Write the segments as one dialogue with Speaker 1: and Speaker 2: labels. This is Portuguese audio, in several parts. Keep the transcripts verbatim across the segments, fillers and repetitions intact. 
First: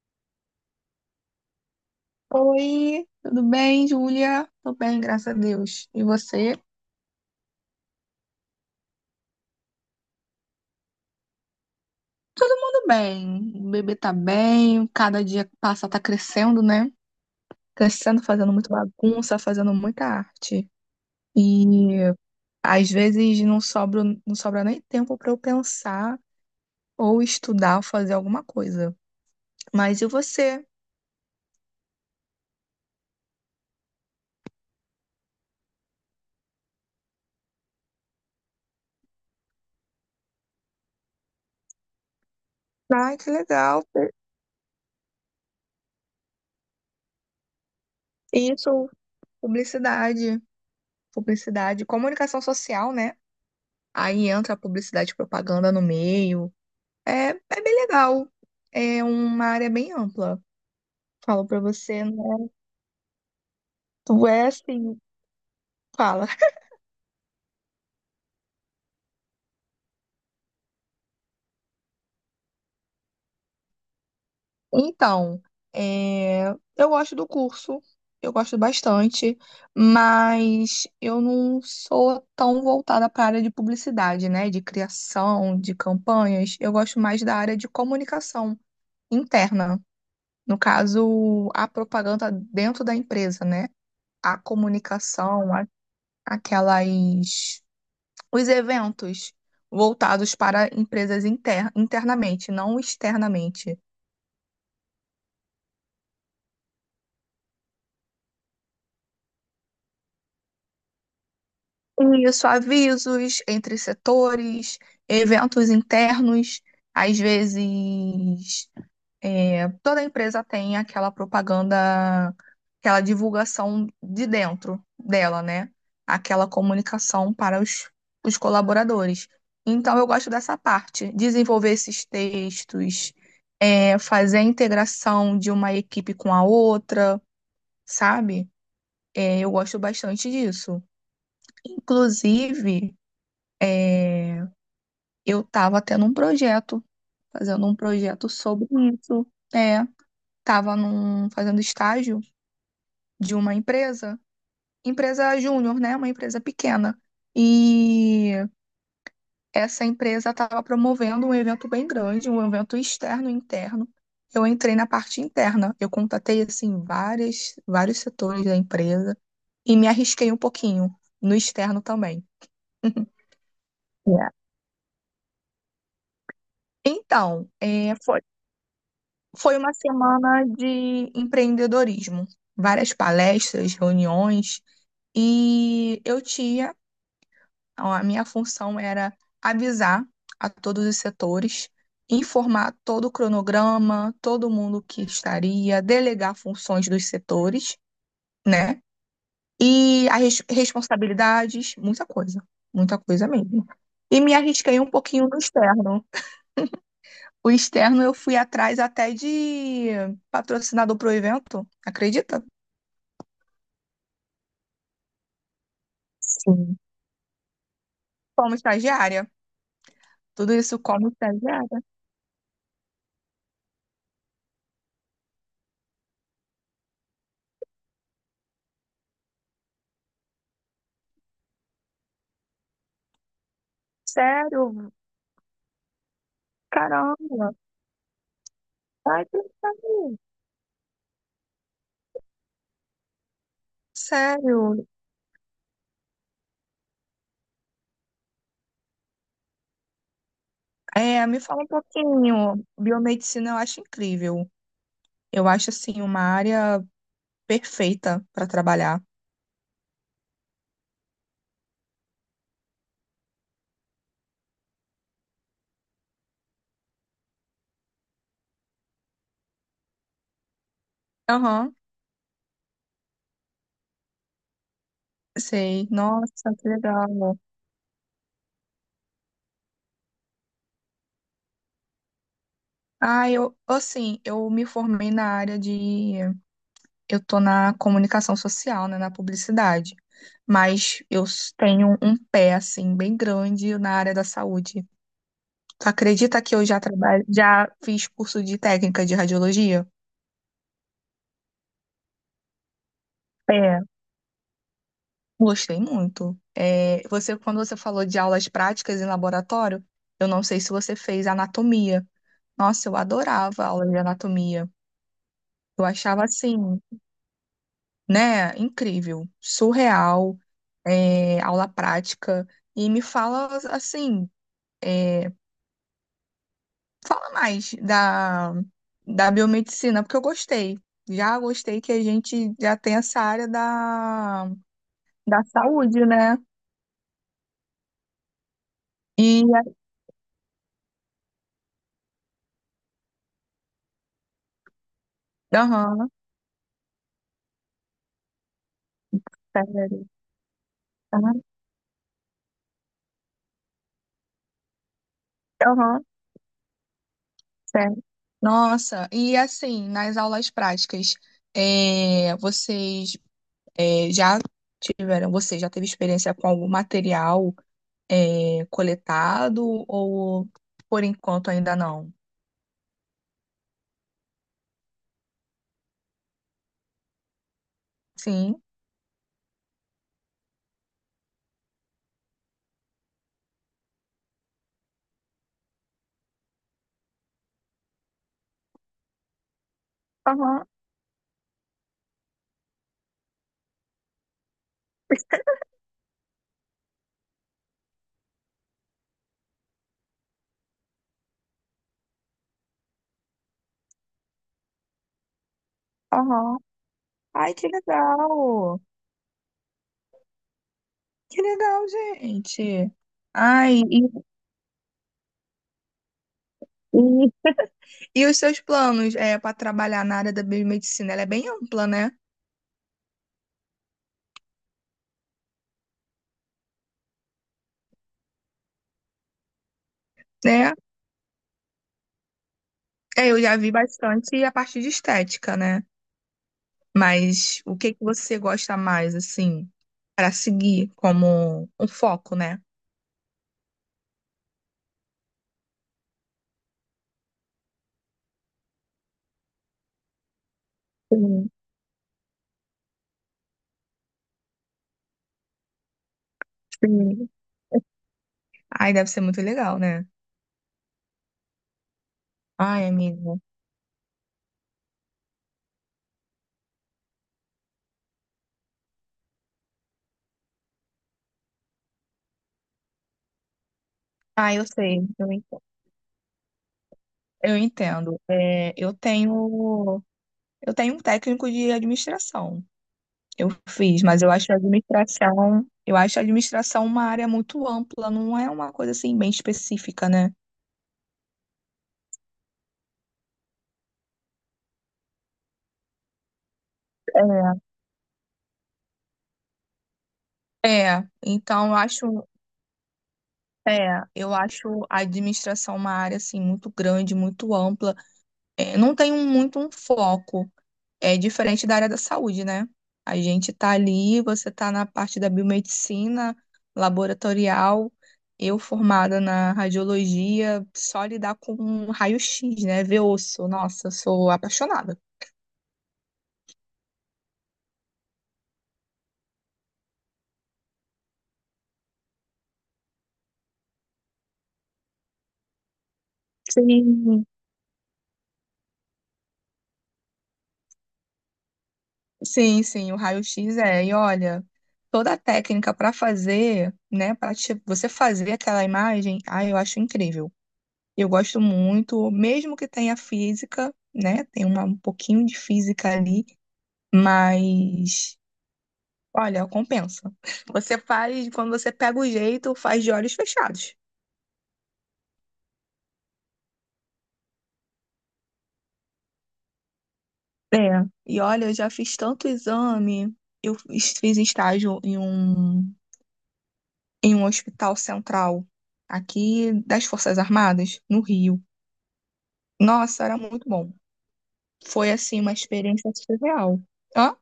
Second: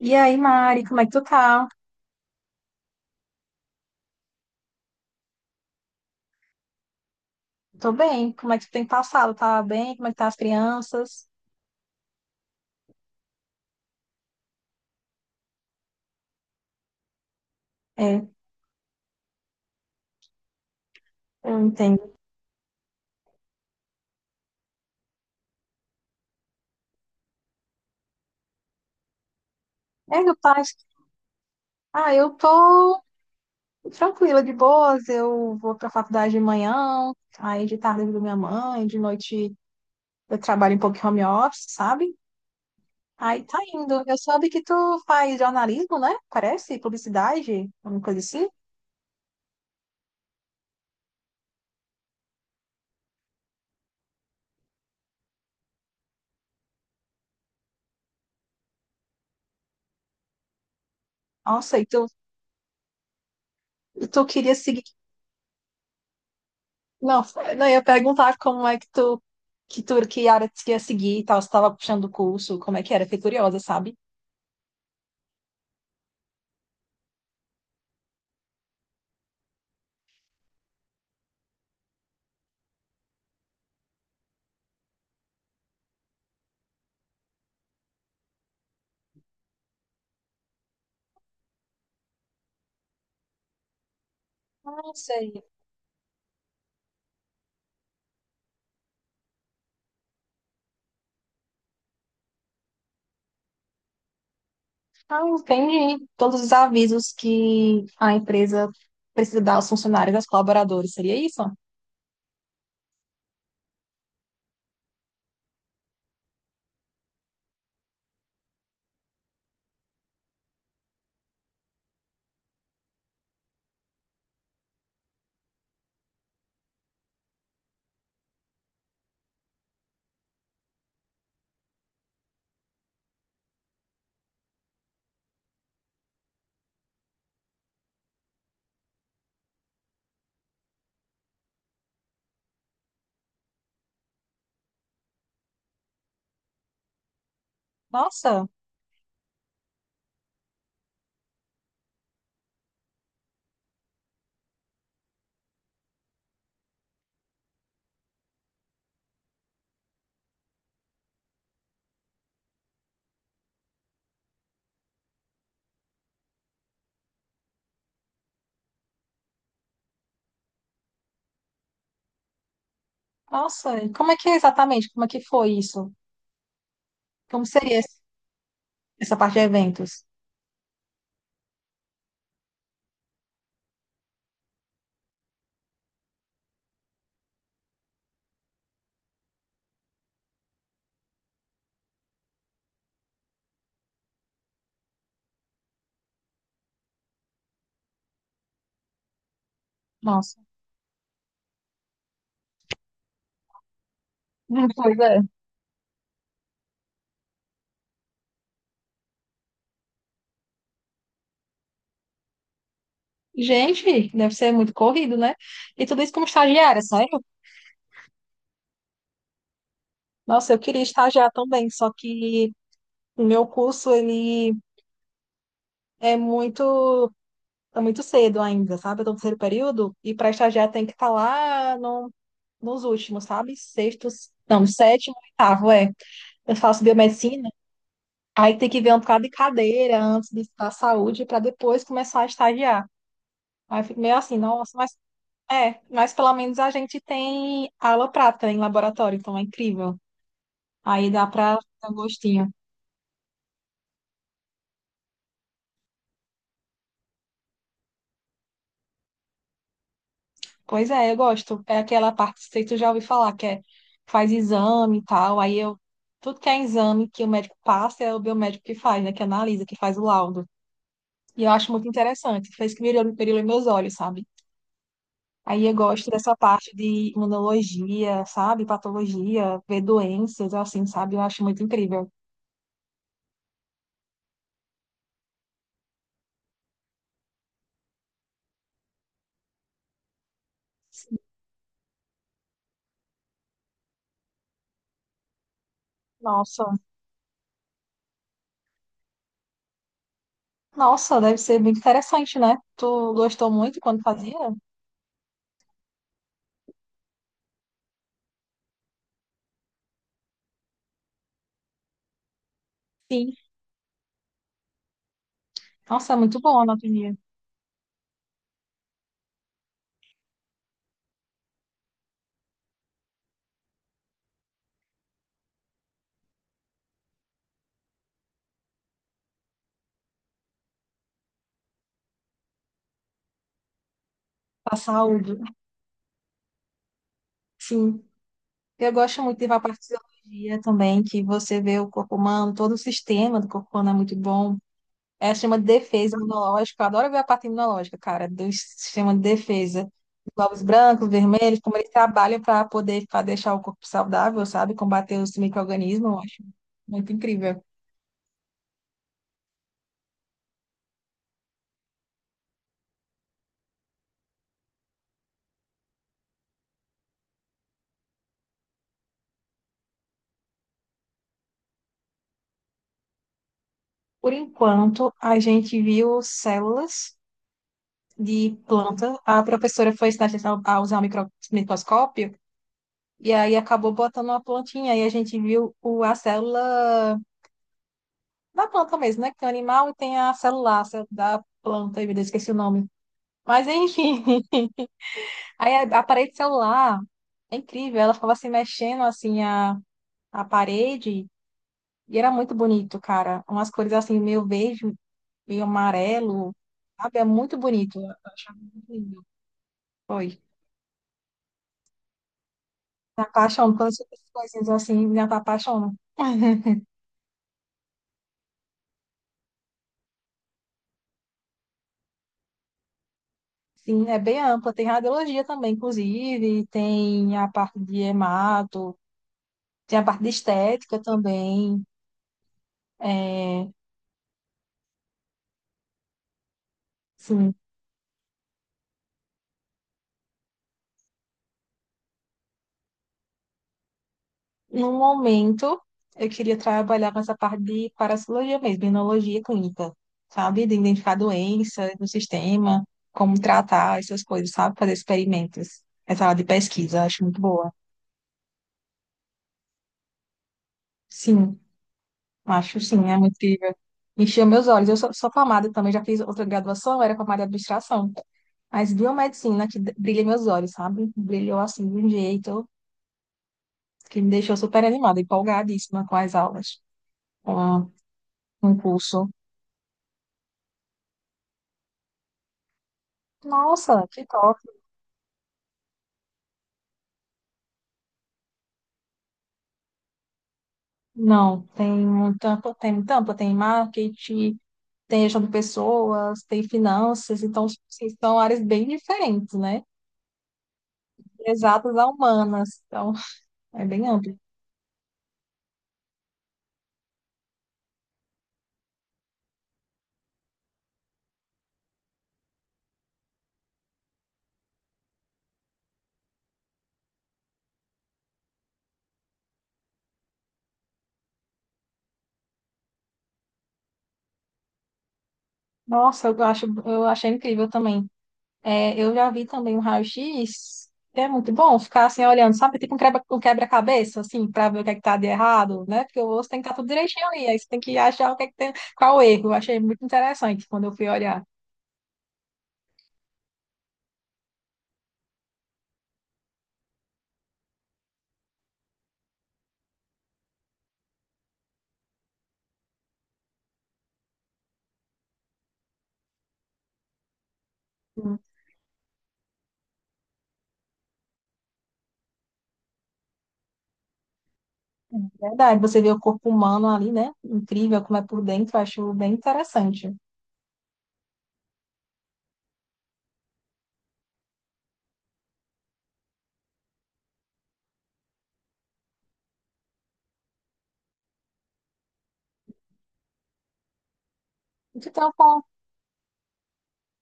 Speaker 1: E aí, Mari, como é que tu tá?
Speaker 2: Oi, tudo bem, Júlia? Tô bem, graças a Deus. E você?
Speaker 1: Tô bem. Como é que tu tem passado? Tá bem? Como é que tá as crianças?
Speaker 2: Todo mundo bem. O bebê tá bem, cada dia que passa tá crescendo, né? Crescendo,
Speaker 1: É,
Speaker 2: fazendo muita bagunça, fazendo muita arte.
Speaker 1: eu
Speaker 2: E
Speaker 1: entendo.
Speaker 2: às vezes não sobra, não sobra nem tempo pra eu pensar ou estudar ou fazer alguma coisa. Mas e
Speaker 1: É, meu pai.
Speaker 2: você?
Speaker 1: Ah, eu tô tranquila, de boas. Eu vou pra faculdade de manhã, aí de tarde eu ajudo minha mãe, de noite eu trabalho um pouco em home office, sabe?
Speaker 2: Ai, que
Speaker 1: Aí tá
Speaker 2: legal.
Speaker 1: indo. Eu soube que tu faz jornalismo, né? Parece, publicidade, alguma coisa assim.
Speaker 2: Isso, publicidade. Publicidade, comunicação social, né? Aí entra a publicidade e propaganda no meio. É, é bem legal. É uma área bem ampla. Falo pra
Speaker 1: Nossa, e
Speaker 2: você,
Speaker 1: tu,
Speaker 2: né?
Speaker 1: e tu
Speaker 2: Tu é
Speaker 1: queria seguir.
Speaker 2: assim, fala.
Speaker 1: Não, não, eu ia perguntar como é que tu, que tu, que área tu ia seguir e tal, se tava puxando o curso, como é que era, fiquei curiosa, sabe?
Speaker 2: Então, é, eu gosto do curso, eu gosto bastante, mas eu não sou tão voltada para a área de publicidade, né? De criação, de campanhas. Eu gosto mais da área de comunicação interna. No caso, a propaganda dentro da empresa, né? A
Speaker 1: Não sei.
Speaker 2: comunicação, a- aquelas Os eventos voltados para empresas inter- internamente, não externamente.
Speaker 1: Ah, entendi. Todos os avisos que a empresa precisa dar aos funcionários, aos colaboradores, seria isso?
Speaker 2: E isso, avisos entre setores, eventos internos, às vezes é, toda empresa tem aquela propaganda, aquela divulgação de dentro dela, né? Aquela comunicação para os, os colaboradores. Então, eu gosto dessa parte, desenvolver esses textos, é, fazer a integração de uma equipe com a outra, sabe? É, eu gosto bastante disso. Inclusive, é, eu estava tendo um projeto, fazendo um projeto
Speaker 1: Nossa,
Speaker 2: sobre isso. É, estava fazendo estágio. De uma empresa, empresa júnior, né? Uma empresa pequena. E essa empresa estava promovendo um evento bem grande, um evento externo e interno. Eu entrei na parte interna. Eu contatei assim várias, vários setores da empresa e me arrisquei um pouquinho no externo também.
Speaker 1: nossa. E como é que
Speaker 2: Yeah.
Speaker 1: é exatamente? Como é que foi isso? Como
Speaker 2: Então,
Speaker 1: seria
Speaker 2: é,
Speaker 1: esse-
Speaker 2: foi,
Speaker 1: essa parte de
Speaker 2: foi uma
Speaker 1: eventos?
Speaker 2: semana de empreendedorismo, várias palestras, reuniões, e eu tinha Então, A minha função era avisar a todos os setores, informar todo o cronograma, todo mundo que estaria, delegar funções dos setores, né? E
Speaker 1: Nossa.
Speaker 2: as responsabilidades, muita coisa, muita coisa mesmo. E me arrisquei um
Speaker 1: Pois é.
Speaker 2: pouquinho no externo. O externo eu fui atrás até de patrocinador pro evento, acredita?
Speaker 1: Gente, deve ser muito corrido, né? E tudo isso como
Speaker 2: Sim.
Speaker 1: estagiária, sério?
Speaker 2: Como estagiária.
Speaker 1: Nossa,
Speaker 2: Tudo
Speaker 1: eu
Speaker 2: isso
Speaker 1: queria
Speaker 2: como
Speaker 1: estagiar também,
Speaker 2: estagiária.
Speaker 1: só que o meu curso, ele é muito, é muito cedo ainda, sabe? Eu tô no terceiro período e para estagiar tem que estar lá no, nos últimos, sabe? Sextos,
Speaker 2: Sério,
Speaker 1: não, sétimo, oitavo, é. Eu faço biomedicina,
Speaker 2: caramba,
Speaker 1: aí tem que ver um bocado
Speaker 2: vai
Speaker 1: de
Speaker 2: pensar.
Speaker 1: cadeira antes de estudar saúde para depois começar a estagiar. Aí eu fico meio assim, nossa,
Speaker 2: Sério,
Speaker 1: mas é, mas pelo menos a gente tem aula prática em laboratório, então é incrível. Aí dá
Speaker 2: é, me
Speaker 1: para
Speaker 2: fala um
Speaker 1: dar um gostinho.
Speaker 2: pouquinho. Biomedicina eu acho incrível. Eu acho assim uma área perfeita para trabalhar.
Speaker 1: Pois é, eu gosto. É aquela parte, não sei se tu já ouviu falar, que é faz exame e tal. Aí eu, tudo que é exame que o médico passa é o biomédico que faz, né? Que analisa, que faz o laudo. E eu acho
Speaker 2: Aham,
Speaker 1: muito interessante. Fez que brilhou, brilhou em meus olhos, sabe? Aí eu
Speaker 2: sei.
Speaker 1: gosto dessa
Speaker 2: Nossa, que
Speaker 1: parte de
Speaker 2: legal.
Speaker 1: imunologia, sabe? Patologia, ver doenças, assim, sabe? Eu acho muito incrível.
Speaker 2: Ah, eu assim, eu me formei na área de eu tô na comunicação social, né, na publicidade. Mas eu s- tenho um pé assim bem grande na área da saúde. Tu acredita que eu
Speaker 1: Nossa,
Speaker 2: já trabalho, já fiz curso de técnica de radiologia?
Speaker 1: nossa, deve ser muito interessante, né? Tu gostou muito
Speaker 2: É.
Speaker 1: quando fazia?
Speaker 2: Gostei muito. É, você, quando você falou de aulas práticas em laboratório, eu não sei se você fez anatomia. Nossa, eu
Speaker 1: Sim.
Speaker 2: adorava aula de anatomia. Eu
Speaker 1: Nossa, é
Speaker 2: achava
Speaker 1: muito bom a
Speaker 2: assim,
Speaker 1: anatomia.
Speaker 2: né, incrível, surreal, é, aula prática. E me fala assim, é, fala mais da, da biomedicina, porque eu gostei. Já gostei que a gente já tem essa área da,
Speaker 1: A saúde.
Speaker 2: da saúde, né?
Speaker 1: Sim. Eu gosto muito
Speaker 2: E,
Speaker 1: de fisiologia também, que você vê o corpo humano, todo o sistema do corpo humano é muito bom. É o sistema de
Speaker 2: aham,
Speaker 1: defesa imunológica. Eu adoro ver a parte imunológica, cara, do sistema de defesa.
Speaker 2: sério.
Speaker 1: Os glóbulos brancos,
Speaker 2: Aham.
Speaker 1: vermelhos, como eles trabalham para poder pra deixar o corpo saudável, sabe? Combater os
Speaker 2: aham.
Speaker 1: micro-organismos, eu acho muito incrível.
Speaker 2: Sério? Nossa, e assim, nas aulas práticas, é, vocês é, já tiveram, você já teve experiência com algum material é, coletado, ou por enquanto ainda não?
Speaker 1: Por enquanto, a gente viu células de
Speaker 2: Sim.
Speaker 1: planta. A professora foi ensinar a gente a usar o micro- microscópio. E aí acabou botando uma plantinha e a gente viu o, a célula da planta mesmo, né? Que tem o animal e tem a
Speaker 2: Aham,
Speaker 1: celular, a célula da planta, eu esqueci o nome. Mas enfim, aí a, a parede celular é incrível, ela ficava se mexendo assim a, a parede e era muito bonito, cara. Umas cores assim meio verde, meio amarelo,
Speaker 2: aham.
Speaker 1: sabe? É
Speaker 2: Ai,
Speaker 1: muito
Speaker 2: que
Speaker 1: bonito. Eu achava
Speaker 2: legal!
Speaker 1: muito lindo. Foi.
Speaker 2: Que legal, gente!
Speaker 1: Me apaixono,
Speaker 2: Ai,
Speaker 1: quando eu
Speaker 2: e,
Speaker 1: sou essas coisinhas assim, me apaixono.
Speaker 2: e, e os seus planos é, para trabalhar na área da biomedicina? Ela é bem ampla, né?
Speaker 1: Sim, é bem ampla. Tem radiologia também, inclusive, tem a parte de hemato, tem a parte de
Speaker 2: Né?
Speaker 1: estética também.
Speaker 2: É, eu já
Speaker 1: É,
Speaker 2: vi bastante a parte de estética, né?
Speaker 1: sim,
Speaker 2: Mas o que que você gosta mais, assim, para seguir como um foco, né?
Speaker 1: no momento, eu queria trabalhar com essa parte de parasitologia mesmo, imunologia clínica, sabe? De identificar
Speaker 2: Sim,
Speaker 1: doença no sistema, como tratar essas coisas, sabe? Fazer experimentos. Essa área de pesquisa, eu acho
Speaker 2: sim.
Speaker 1: muito boa.
Speaker 2: Ai, deve ser muito legal, né?
Speaker 1: Sim. Acho
Speaker 2: Ai,
Speaker 1: sim, é muito
Speaker 2: amigo.
Speaker 1: incrível. Encheu meus olhos. Eu sou, sou formada também, já fiz outra graduação, era formada em administração. Mas biomedicina que d- brilha meus olhos, sabe? Brilhou assim de um jeito que me
Speaker 2: Ah,
Speaker 1: deixou
Speaker 2: eu
Speaker 1: super
Speaker 2: sei,
Speaker 1: animada,
Speaker 2: eu entendo.
Speaker 1: empolgadíssima com as aulas,
Speaker 2: Eu
Speaker 1: com
Speaker 2: entendo.
Speaker 1: com
Speaker 2: É,
Speaker 1: o
Speaker 2: eu
Speaker 1: curso.
Speaker 2: tenho, eu tenho um técnico de administração. Eu fiz,
Speaker 1: Nossa,
Speaker 2: mas
Speaker 1: que
Speaker 2: eu acho a
Speaker 1: top!
Speaker 2: administração, eu acho a administração uma área muito ampla, não é uma coisa assim bem específica, né?
Speaker 1: Não, tem um tanto, tem tanto, tem marketing, tem gestão de pessoas, tem finanças, então assim, são áreas bem diferentes, né?
Speaker 2: É. É, então eu
Speaker 1: Exatas a
Speaker 2: acho.
Speaker 1: humanas, então é
Speaker 2: É,
Speaker 1: bem
Speaker 2: eu
Speaker 1: amplo.
Speaker 2: acho a administração uma área assim muito grande, muito ampla. É, não tem um- muito um foco. É diferente da área da saúde, né? A gente tá ali, você tá na parte da biomedicina, laboratorial, eu formada na radiologia, só lidar com um raio-x, né? Ver osso. Nossa, eu sou apaixonada.
Speaker 1: Nossa, eu acho, eu achei incrível também. É, eu já vi também um raio-x, que é muito bom ficar assim olhando, sabe? Tipo um quebra, um quebra-cabeça, assim, para ver o que é que tá de errado, né? Porque o osso tem que estar tudo
Speaker 2: Sim.
Speaker 1: direitinho ali, aí você tem que achar o que é que tem, qual o erro. Eu achei muito interessante quando eu fui olhar.
Speaker 2: Sim, sim, o raio-x é. E olha, toda a técnica para fazer, né, para você fazer aquela imagem, ah, eu acho incrível. Eu gosto muito, mesmo que tenha física, né, tem uma, um pouquinho de física ali, mas
Speaker 1: Hum,
Speaker 2: olha, compensa. Você faz, quando você pega o jeito, faz de olhos fechados.
Speaker 1: é verdade, você vê o corpo humano ali, né? Incrível como é por dentro, eu acho bem interessante.
Speaker 2: É. E olha, eu já fiz tanto exame, eu fiz fiz estágio em um em um hospital central aqui das Forças Armadas, no Rio. Nossa, era muito bom. Foi, assim,
Speaker 1: Então,
Speaker 2: uma experiência surreal. Hã?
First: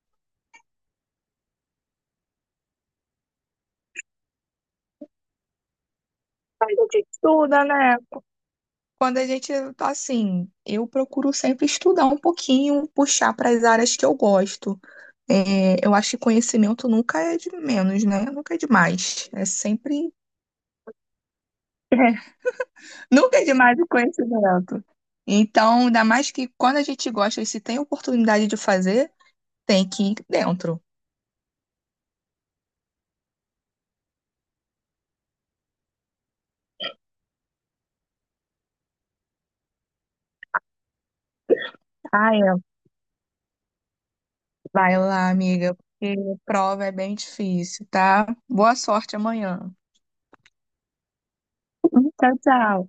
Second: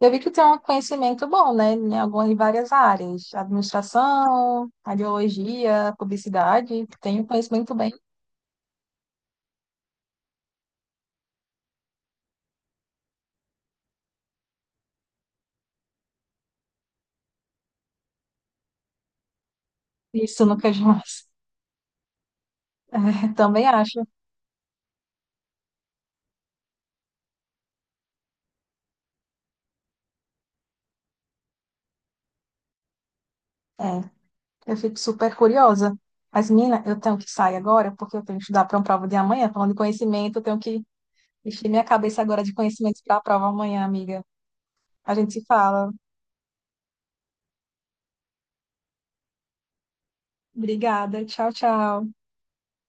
Speaker 1: eu vi que tem um conhecimento bom, né, em algumas, em várias áreas, administração, radiologia,
Speaker 2: A
Speaker 1: publicidade,
Speaker 2: gente
Speaker 1: tem um
Speaker 2: estuda,
Speaker 1: conhecimento bem
Speaker 2: né? Quando a gente tá assim, eu procuro sempre estudar um pouquinho, puxar para as áreas que eu gosto. É, eu acho que conhecimento nunca é de menos, né? Nunca é demais. É sempre.
Speaker 1: isso no que mais.
Speaker 2: É,
Speaker 1: É,
Speaker 2: nunca é
Speaker 1: também
Speaker 2: demais o
Speaker 1: acho.
Speaker 2: conhecimento. Então, ainda mais que quando a gente gosta e se tem oportunidade de fazer, tem que ir dentro.
Speaker 1: É, eu fico super curiosa. Mas, menina, eu tenho que sair agora, porque eu tenho que estudar para uma prova de amanhã. Falando de conhecimento, eu tenho que encher minha cabeça
Speaker 2: Ah,
Speaker 1: agora
Speaker 2: é.
Speaker 1: de conhecimentos para a prova amanhã, amiga.
Speaker 2: Vai
Speaker 1: A
Speaker 2: lá,
Speaker 1: gente se
Speaker 2: amiga,
Speaker 1: fala.
Speaker 2: porque prova é bem difícil, tá? Boa sorte amanhã.
Speaker 1: Obrigada. Tchau, tchau.
Speaker 2: Tchau, tchau.